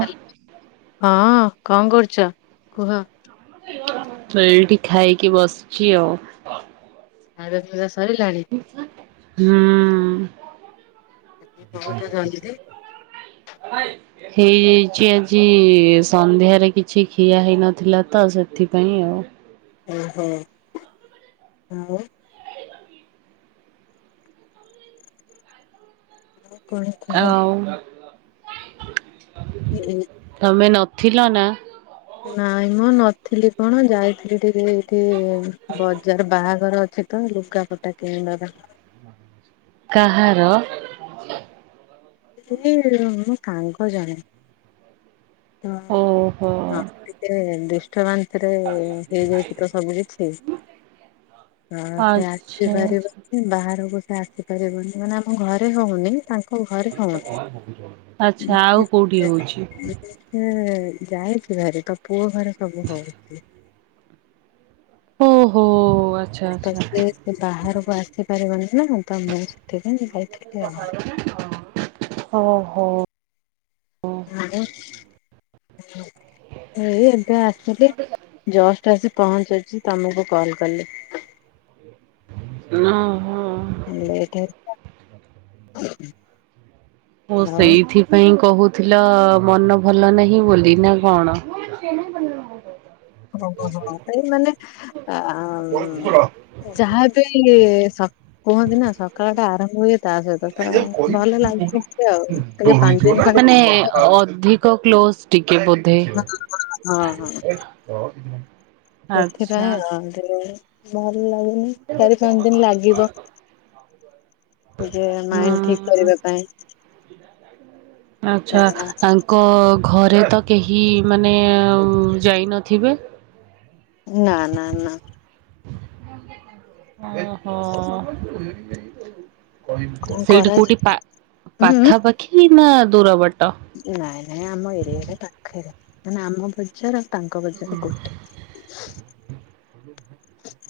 Hello. ହଁ କଣ କରୁଛ କୁହ? ଏଇଠି ଖାଇକି ବସିଛି ଆଉ। ଖାଇବା ପିଇବା ସରିଲାଣି? ହୁଁ [inaudible] ଆ ବହୁତ ନାଇଁ ଜଲଦି [inaudible] ହେଇଯାଇଛି ଆଜି ସନ୍ଧ୍ୟାରେ କିଛି ଖିଆ ହେଇନଥିଲା ତ ସେଥିପାଇଁ ଆଉ। ଓହୋ। ଆଉ। କଣ ଅ କୁହ? ହଉ। ହୁଁ ହଁ [inaudible] ତମେ ନଥିଲ ନା? ନାଇଁ ମଁ ନଥିଲି କଣ ଯାଇଥିଲି ଟିକେ ଏଇଠି ବଜାର ବାହାଘର ଅଛି ତ ଲୁଗାପଟା କିଣିବାର। କାହାର? ଏଇ ମୋ ସାଙ୍ଗ ଜଣେ ତ ଓହୋ ହଁ। ଟିକେ ଡିଷ୍ଟବାନ୍ସରେ ହେଇଯାଇଛି ତ ସବୁ କିଛି। ହଁ ସେ ଆଚ୍ଛା ଆଚ୍ଛା ଆସିପାରିବନି। ବାହାରକୁ ସେ ଆସି ପାରିବନି ମାନେ ଆମ ଘରେ ହଉନି ତାଙ୍କ ଘରେ ହଉନି ଆଛା ଆଉ କୋଉଠି ହଉଛି? ସେ ଯାଇଛିଭାରି ତ ପୁଅ ଘରେ ସବୁ ହଉଛି। ଓହୋ ଆଛା। ତ ସିଏ ସେ ବାହାରକୁ ଆସିପାରିବନି ନା ତ ମୁଁ ସେଥିପାଇଁ ଯାଇଥିଲି ଆଉ। ଓହୋ। ଆ ଏଇ ଏବେ ଆସିଲି। ଜଷ୍ଟ ଆସି ପହଞ୍ଚୁଛି ତମକୁ କଲ କଲି। ନହଁ। ଲେଟ୍ ହେଲା। ଓ ଆଉ ସେଇଥି ପାଇଁ କହୁଥିଲ ମନ ଭଲ ନାହିଁ ବୋଲି ନା କଣ? [unintelligible] ଏଇ ମାନେ ଆ ଯାହାବି ସ କୁହନ୍ତି ନା ସକାଳଟା ଆରମ୍ଭ ହୁଏ। ତା ସହିତ ତ ଭଲ ଲାଗୁଛି ଟିକେ ଆଉ ପାଞ୍ଚ ଦିନ ଖଣ୍ଡେ କ କ୍ଲୋଜ ଟିକେ ବୋଧେ ହଁ ହଁ। ଆଛା। ତିଲେ ଭଲ ଲାଗୁନି ଚାରି ପାଞ୍ଚ ଦିନ ଲାଗିବ। ଟିକେ ମାଇଣ୍ଡ ଠିକ ହୁଁ କରିବା ପାଇଁ। [unintelligible] ତ ଆଚ୍ଛା ଆ କ ଘରେ ତ କେହି ମାନେ ଯାଇନଥିବେ? ନା ନା ନା। ଅ ହ। କଣ ସେଇଠି କୋଉଠି କରାଯିବ ପା ଉଁ ପାଖାପାଖି ନା ଦୂର ବାଟ? ନାଇଁ ନାଇଁ ଆମ ଏରିଆରେ ପାଖରେ ମାନେ ଆମ ବଜାର ଆଉ ତାଙ୍କ ବଜାର ଗୋଟେ।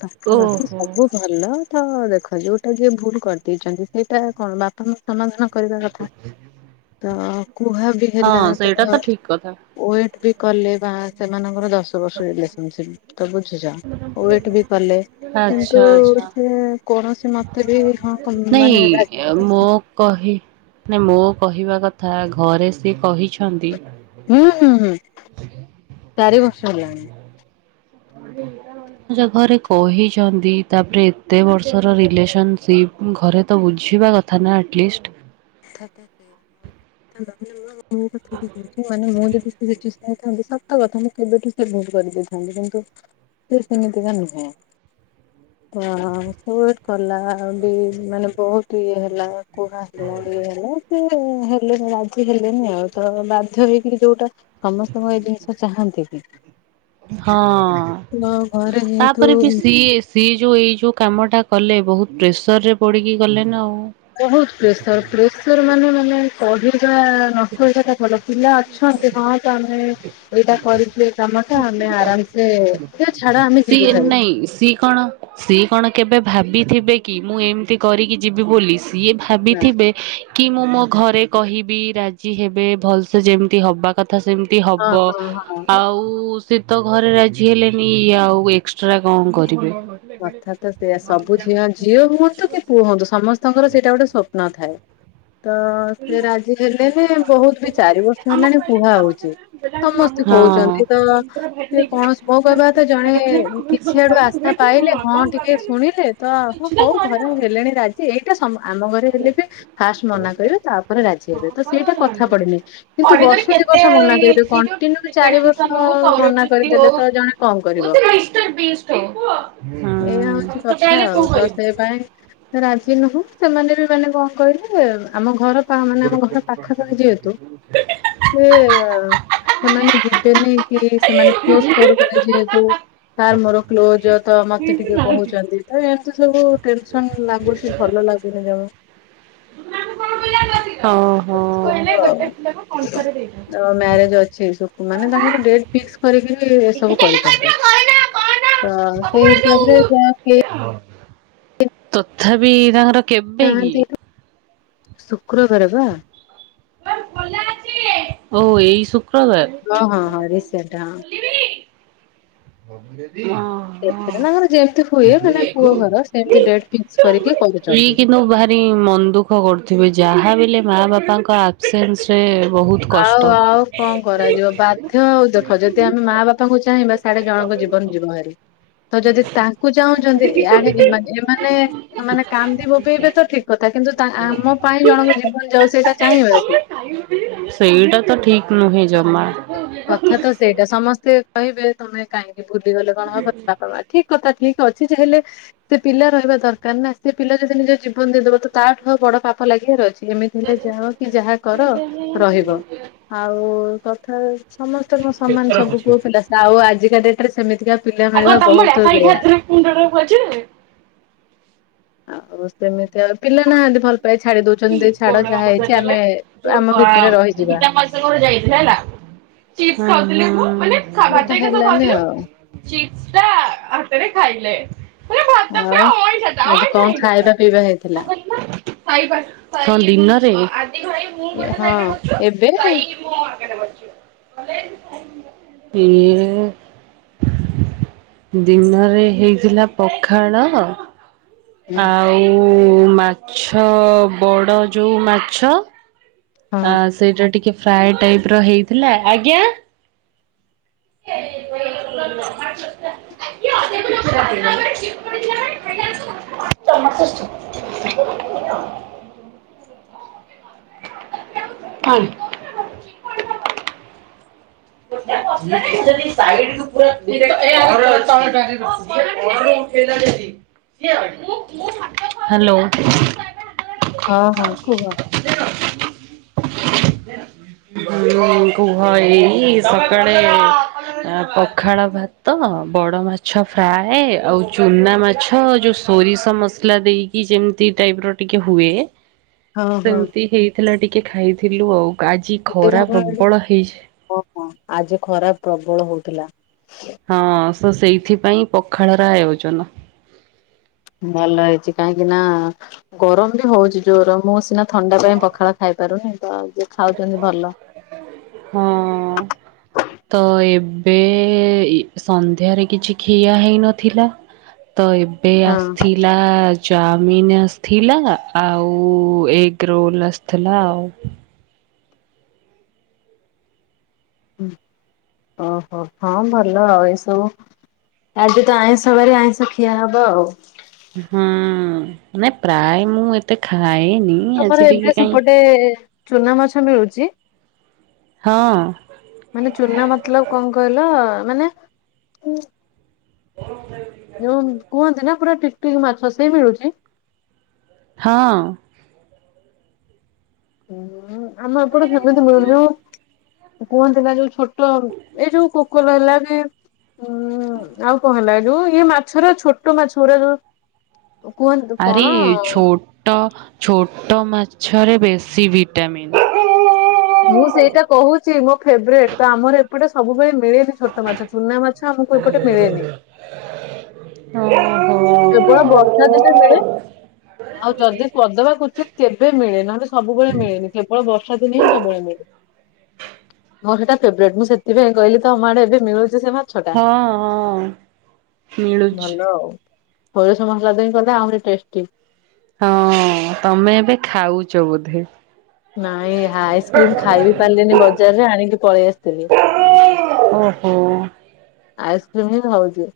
ପାଖାପାଖୀ ଓହୋ ବହୁତ୍ ଭଲ ତ ଦେଖ ଯଉଟା ଯିଏ ଭୁଲ କରିଦେଇଛନ୍ତି ସେଇଟା କଣ ବାପା ମୋ ସମାଧାନ କରିବା କଥା ତ କୁହା ବି ହେଲା ହଁ ତ ସେଇଟା ଠିକ କଥା। ୱେଟ୍ ବି କଲେ ବା ସେମାନଙ୍କର ଦଶ ବର୍ଷ ରିଲେସନସିପ ତ ବୁଝୁଛ? ୱେଟ୍ ବି କଲେ। ଆଚ୍ଛା କିନ୍ତୁ ଆଚ୍ଛା ସେ କୌଣସି ମତେ ବି ହଁ ନାଇଁ ମାନେ ରା ମୋ କହି ନାଇ ମୋ କହିବା କଥା ଘରେ ସିଏ କହିଛନ୍ତି? ହୁଁ ହୁଁ ହୁଁ ଚାରି ବର୍ଷ ହେଲାଣି। ଘରେ କହିଛନ୍ତି ତାପରେ ଏତେ ବର୍ଷର ରିଲେସନସିପ ଘରେ ତ ବୁଝିବା କ ଥାନା ଆଟଲିଷ୍ଟ୍। [unintelligible] ମୁଁ ଥାନ୍ତି ସତ କଥା ମୁଁ କେବେଠୁ ସେ ଭୁଲୁ କରିଦେଇଥାନ୍ତି କିନ୍ତୁ ସେ ସେମିତି କା ନୁହେଁ। ତ ୱେଟ୍ କଲା ଆଉ ବି ମାନେ ବହୁତ ଇଏ ହେଲା କୁହା ଯୁଡ଼ି ହେଲା ସେ ହେଲେନି ରାଜି ହେଲେନି ଆଉ ତ ବାଧ୍ୟ ହେଇକିରି ଯୋଉଟା ସମସ୍ତଙ୍କୁ ଏଇ ଜିନିଷ ଚାହାନ୍ତି କି? ହଁ ତ ଘରେ ଯେହେତୁ ତାପରେ ବି ସିଏ ସିଏ ଯୋଉ ଏଇ ଯୋଉ କାମଟା କଲେ ବହୁତ ପ୍ରେସର ରେ ପଡିକି ଗଲେ ନା ଆଉ। ବହୁତ ପ୍ରେସର ପ୍ରେସର ମାନେ ମାନେ କହିବା [unintelligible] ଭଲ ପିଲା ଅଛନ୍ତି ହଁ। ତମେ ଏଇଟା କରିଥିଲେ କାମ ଟା ଆମେ ଆରାମସେ ଏ ଛାଡ ଆମେ ସି ଯିବୁ ଏମ୍ ଭାରି ନାଇଁ ସି କଣ ସିଏ କଣ କେବେ ଭାବିଥିବେ କି ମୁଁ ଏମିତି କରିକି ଯିବି ବୋଲି। ସିଏ ନା ଭାବିଥିବେ, କି ମୁଁ ମୋ ଘରେ କହିବି ରାଜି ହେବେ ଭଲସେ ଯେମିତି ହବା କଥା ସେମିତି ହବ ହଁ ହଁ ହଁ ଆଉ ସେ ତ ଘରେ ରାଜି ହେଲେନି ଇଏ ଆଉ ଏକ୍ସଟ୍ରା କଣ କରିବେ? କଥା ତ ସେଇୟା ସବୁ ଝିଅ ଝିଅ ହୁଅନ୍ତୁ କି ପୁଅ ହୁଅନ୍ତୁ ସମସ୍ତଙ୍କର ସେଇଟା ଗୋଟେ ସ୍ବପ୍ନ ଥାଏ। ତ ସେ ରାଜି ହେଲେନି ବହୁତ ବି ଚାରି ବର୍ଷ ହେଲାଣି କୁହା ହଉଛି। ସମସ୍ତେ ହଁ ହଁ। କହୁଛନ୍ତି ତ ସିଏ କଣ ମୋ କହିବା କଥା ଜଣେ କିଛି ଆଡୁ ଆଶା ପାଇଲେ ହଁ ଟିକେ ଶୁଣିଲେ ତ ହଉ ଘରେ ହେଲେଣି ରାଜି ଏଇଟା ସମ ଆମ ଘରେ ହେଲେ ବି ଫାଷ୍ଟ ମନା କରିବେ। ତାପରେ ରାଜି ହେବେ ତ ସେଇଟା କଥା ପଡିନି। କିନ୍ତୁ କରି କରି ବର୍ଷ ଦି କେତେ ବର୍ଷ ମନା ଇଏ କରିବେ [unintelligible] କଣ୍ଟିନ୍ୟୁ ରିଗାଡ଼ି ଚାରି ବର୍ଷ ମିଶନ ହୋଉ ସୌରଭ ମନା ଯ୍ୟୋତି କରିଦେଲେ ହୋଉ [unintelligible] ତ ଜଣେ କଣ କରିବ। ଏୟା ହଉଛି କଥା ଆଉ ତ ସେ ପାଇଁ ତ ରାଜି ନୁହଁ ସେମାନେ ବି ମାନେ କଣ କହିଲେ ଆମ ଘର ପା ମାନେ ଆମ ଘର ପାଖାପାଖି ଯେହେତୁ ସେ ସେମାନେ ଯିବେନି କି ସେମାନେ ଫୋର୍ସ କରୁଛନ୍ତି ଯେହେତୁ ତାର ମୋର କ୍ଲୋଜ ତ ମତେ ଟିକେ କହୁଛନ୍ତି ତ ଏମତି ସବୁ ଟେନସନ ଲାଗୁଛି ଭଲ ଲାଗୁନି ଜମା। ଆଉ ଓହୋ। ତ ମ୍ୟାରେଜ ଅଛି [unintelligible] ମାନେ ତାଙ୍କର ଡେଟ ଫିକ୍ସ କରିକିରି ଏ ସବୁ କରିଛନ୍ତି। ତ ସେଇ ହିସାବରେ ଯାହା ହେଇ [inaudible] ତଥାପି ତାଙ୍କର କେବେ ନାହାନ୍ତି କି ଶୁକ୍ରବାର ପା ଓ ଏଇ ସୁ ହଁ ହଁ ହଁ ରିସେଣ୍ଟଟା। ବୋଲିବି? ସେଥିରେ ତାଙ୍କର ଯେମତି ହୁଏ ମାନେ ପୁଅ ଘର ସେମିତି ଡେଟ ଫିକ୍ସ କରିକି କରୁଛନ୍ତି। ରି ମନ ଦୁଃଖ କରୁଥିବେ ଯାହା ବି ହେଲେ ମା ବାପାଙ୍କ ଆବସେନ୍ସ ରେ ବହୁତ ଆଉ କଷ୍ଟ। ଆଉ କଣ କର କରାଯିବ ବାଧ୍ୟ ଆଉ ଦେଖ ଯଦି ଆମେ ମା ବାପାଙ୍କୁ ଚାହିଁବା ସାଢେ ଜଣଙ୍କ ଜୀବନ ଯିବ ହାରି। ତ ଯଦି ତାଙ୍କୁ ଚାହୁଁଛନ୍ତି ୟାଡ଼େ ଏମାନେ ଏମାନେ ମାନେ କାନ୍ଦି ବୋପେଇବେ ତ ଠିକ କଥା କିନ୍ତୁ ଆମ ପାଇଁ ଜଣଙ୍କ ଜୀବନ ଯାଉ ସେଇଟା ଚାହିଁବା କି? ସେଇଟା ତ ଠିକ ନୁହେଁ ଜମା। କଥା ତ ସେଇଟା ସମସ୍ତେ କହିବେ ତମେ କାହିଁକି ଭୁଲିଗଲେ କଣ ହବନି ବାପା ମା ଠିକ କଥା ଠିକ ଅଛି ଯେ ହେଲେ ସେ ପିଲା ରହିବା ଦରକାର ନା ସେ ପିଲା ଯଦି ନିଜ ଜୀବନ ଦେଇଦବ ତ ତାଠୁ ଆଉ ବଡ ପାପ ଲାଗିବାର ଅଛି। ଏମିତି ହେଲେ ଯାଅ କି ଯାହା କର ରହିବ ଆଉ ଓ ତଥା ସମସ୍ତେଙ୍କ ସମାନ ସବୁ ପୁଅ ପିଲା ଆଉ ଆଜିକା ଡେଟ ରେ ସେମିତିକା ପିଲା ମିଳିବା ବହୁତ ରେୟାର। [unintelligible] ଆଉ ସେମିତି ଆଉ ପିଲା ନାହାନ୍ତି ଭଲ ପାଇ ଛାଡି ଦଉଛନ୍ତି ଛାଡ ଯାହା ହେଇଛି ଆମେ ଆମ ଭିତରେ ରହିଯିବା। ସାଙ୍ଗ ଘରକୁ ଯାଇଥିଲି ହେଲା ଚିପ୍ସ ଖାଉଥିଲି ମୁଁ ମାନେ ଖା ଭାତ ସେଟା ହେରିକା ସବୁ ହେଲାନି ଖାଉଥିଲୁ ଆଉ ଚିପ୍ସ ଟା ହାତରେ ଖାଇଲେ ଆଉ ଆଜି କଣ ଖାଇବା ପିଇବା ହେଇଥିଲା? କଁ ଦିନରେ? ଏ ହଁ ଏବେ ହଁ [unintelligible] ଦିନରେ ହେଇଥିଲା ପଖାଳ ଆଉ ମାଛ ବଡ଼ ଯୋଉ ମାଛ ଆ ହଁ ସେଇଟା ଟିକେ ଫ୍ରାଏ ଟାଇପ ର ହେଇଥିଲା ଆଜ୍ଞା। [unintelligible] [unintelligible] [unintelligible] କଣ? [unintelligible] ହ୍ୟାଲୋ। ହଁ ହଁ କୁହ। [unintelligible] [inaudible] ଉଁ କୁହ ଏଇ ସକାଳେ ପଖାଳ ଭାତ ବଡ ମାଛ ଫ୍ରାଏ ଆଉ ଚୁନା ମାଛ ଯୋଉ ସୋରିଷ ମସଲା ଦେଇକି ଯେମିତି ଟାଇପ ର ଟିକେ ହୁଏ। ହଁ ହଁ। ସେମିତି ହେଇଥିଲା ଟିକେ ଖାଇଥିଲୁ ଆଉ ଆଜି ଖରା ପ୍ରବଳ ହେଇଛି। ଓହୋ ଆଜି ଖରା ପ୍ରବଳ ହଉଥିଲା। ହଁ ତ ସେଇଥିପାଇଁ ପଖାଳ ର ଆୟୋଜନ। ଭଲ ହେଇଛି କାହିଁକି ନା ଗରମ ବି ହଉଛି ଜୋର ମୁଁ ସିନା ଥଣ୍ଡା ପାଇଁ ପଖାଳ ଖାଇ ପାରୁନି ତ ଯିଏ ଖାଉଛନ୍ତି ଭଲ। ହଁ। ତ ଏବେ ସନ୍ଧ୍ୟାରେ କିଛି ଖିଆ ହେଇନଥିଲା। ତ ଏବେ ହଁ ଆସଥିଲା ଚାମିନ ଆ ଥିଲା ଆଉ ଏଗ ରୋଲ୍ ଆସିଥିଲା ଆଉ। ଓହୋ ହଁ ଭଲ ଆଉ ଏସବୁ। ଆଜି ତ ଆଇଁଷ ବାରି ଆଇଁଷ ଖିଆ ହବ ଆଉ। ହୁଁ ନାଇ ପ୍ରାୟ ମୁଁ ଏତେ ଖାଏନି। ଆଜି ତମର ଏବେ ଟିକେ କାହିଁ ସେପଟେ ଚୁନା ମାଛ ମିଳୁଚି? ହଁ ମାନେ ଚୁନା ମତଲବ କଣ କହିଲ ମାନେ [unintelligible] ଭଉଣି। କୁହନ୍ତି ନା ପୁରା ଟିକ ଟିକ ମାଛ ସେ ମିଳୁଛି। ହଁ। ହୁଁ ଆମ ଏପଟେ ସେମିତି ମିଳନୁ। କୁହନ୍ତିନା ଯୋଉ ଛୋଟ ଏଇ ଯୋଉ କୋକର ହେଲା କି ଉ ଆଉ କଣ ହେଲା ଯୋଉ ଇ ମାଛର ଛୋଟ ମାଛଗୁରା ଯୋଉ କୁହନ୍ତୁ କଣ ଟ ଛୋଟ ମାଛରେ ବେଶୀ ଭିଟାମିନ୍। ମୁଁ ସେଇଟା କହୁଛି ମୋ ଫେବରେଟ ତ ଆମର ଏପଟେ ସବୁବେଳେ ମିଳେନି ଛୋ ଟ ମାଛ ଚୁନା ମାଛ ଆମକୁ ଏପଟେ ମିଳେନି। ହଁ ହୋ। କେବଳ ବର୍ଷା ଦିନେ ମିଳେ, ଆଉ ଯଦି କଦବା କୋଚିତ୍ କେବେ ମିଳେ ନ ହେଲେ ସବୁବେଳେ ମିଳେନି କେବଳ ବର୍ଷା ଦିନେ ହିଁ ସବୁବେଳେ ମିଳେ। ମୋର ସେଇଟା ଫେବରେଟ ମୁଁ ସେଥିପାଇଁ କହିଲି ତମଆଡ଼େ ଏବେ ମିଳୁଚି ସେ ଟା ହଁ ହଁ ମିଳୁଚି। ଭଲ ଆଉ ସୋରିଷ ମସଲା ଦେଇ କଲେ ଆହୁରି ଟେଷ୍ଟି। ହଁ ତମେ ଏବେ ଖାଉଚ ବୋଧେ। ନାଇଁ ଆଇସ୍କ୍ରିମ ଖାଇବି ପାରିଲିନି ବଜାରରେ ଆଣିକି ପଳେଇ ଆସିଥିଲି। ଓହୋ। ଆଇସ୍କ୍ରିମ ହିଁ ଖାଉଚି।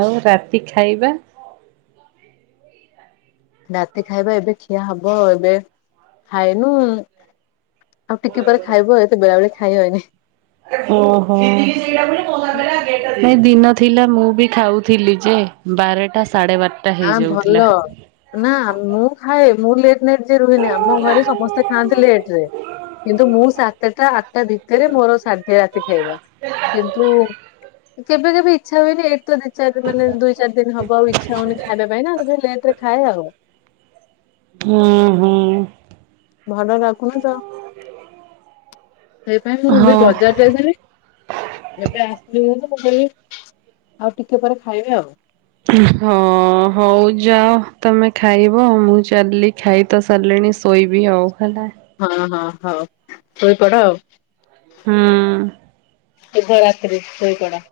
ଆଉ ରାତି ଖାଇବା? ରାତି ଖାଇବା ଏବେ ଖିଆ ହବ ଏବେ ଖାଇନୁ ଆଉ ଟିକେ ପରେ ଖାଇବୁ ଏତେ ବେଳାବେଳି ଖାଇବେନି। ଓହୋ ନାଇଁ ଦିନ ଥିଲା ମୁଁବି ଖାଉଥିଲିଯେ ବାରେଟା ସାଢ଼େ ବାର ହଁ ଭଲ ନାଁ ମୁଁ ଖାଏ ମୁଁ ଲେଟ୍ କେ ଯାଏଁ ରୁହେନି ଆମ ଘରେ ସମସ୍ତେ ଖାଆନ୍ତି ଲେଟରେ କିନ୍ତୁ ମୁଁ ସାତେଟା ଆଠଟା ଭିତରେ ମୋର ସାରିଦିଏ ରାତି ଖାଇବା। କିନ୍ତୁ କେବେ କେବେ ଇଚ୍ଛା ହୁଏନି ଏଇଠିତ ଚାରି ମାନେ ଦୁଇ ଚାରି ଦିନ ହବ ଆଉ ଇଚ୍ଛା ହଉନି ଖାଇବା ପାଇଁନା ସେଇଥିପାଇଁ ଲେଟରେ ଖାଏ ଆଉ। ହୁଁ। ହୁଁ। ଭଲ ଲାଗୁନିତ ସେଇପାଇଁ ମୁଁବି ହଁ ବଜାର ଯାଇଥିଲି ଏବେ ଆସିଲି ଘରକୁ ମୁଁ କହିଲି ଆଉ ଟିକେ ପରେ ଖାଇବି ଆଉ। ହଁ ହଉ ଯାଅ ତମେ ଖାଇବ ମୁଁ ଚାଲଲିି ଖାଇ ତ ସରିଲାଣି ସୋଇବି ଆଉ ହେଲା। ହଁ ହଁ ହୋଉ ଶୋଇପଡ଼ ଆଉ। ହୁଁ। ଶୁଭରାତ୍ରି ଶୋଇପଡ଼।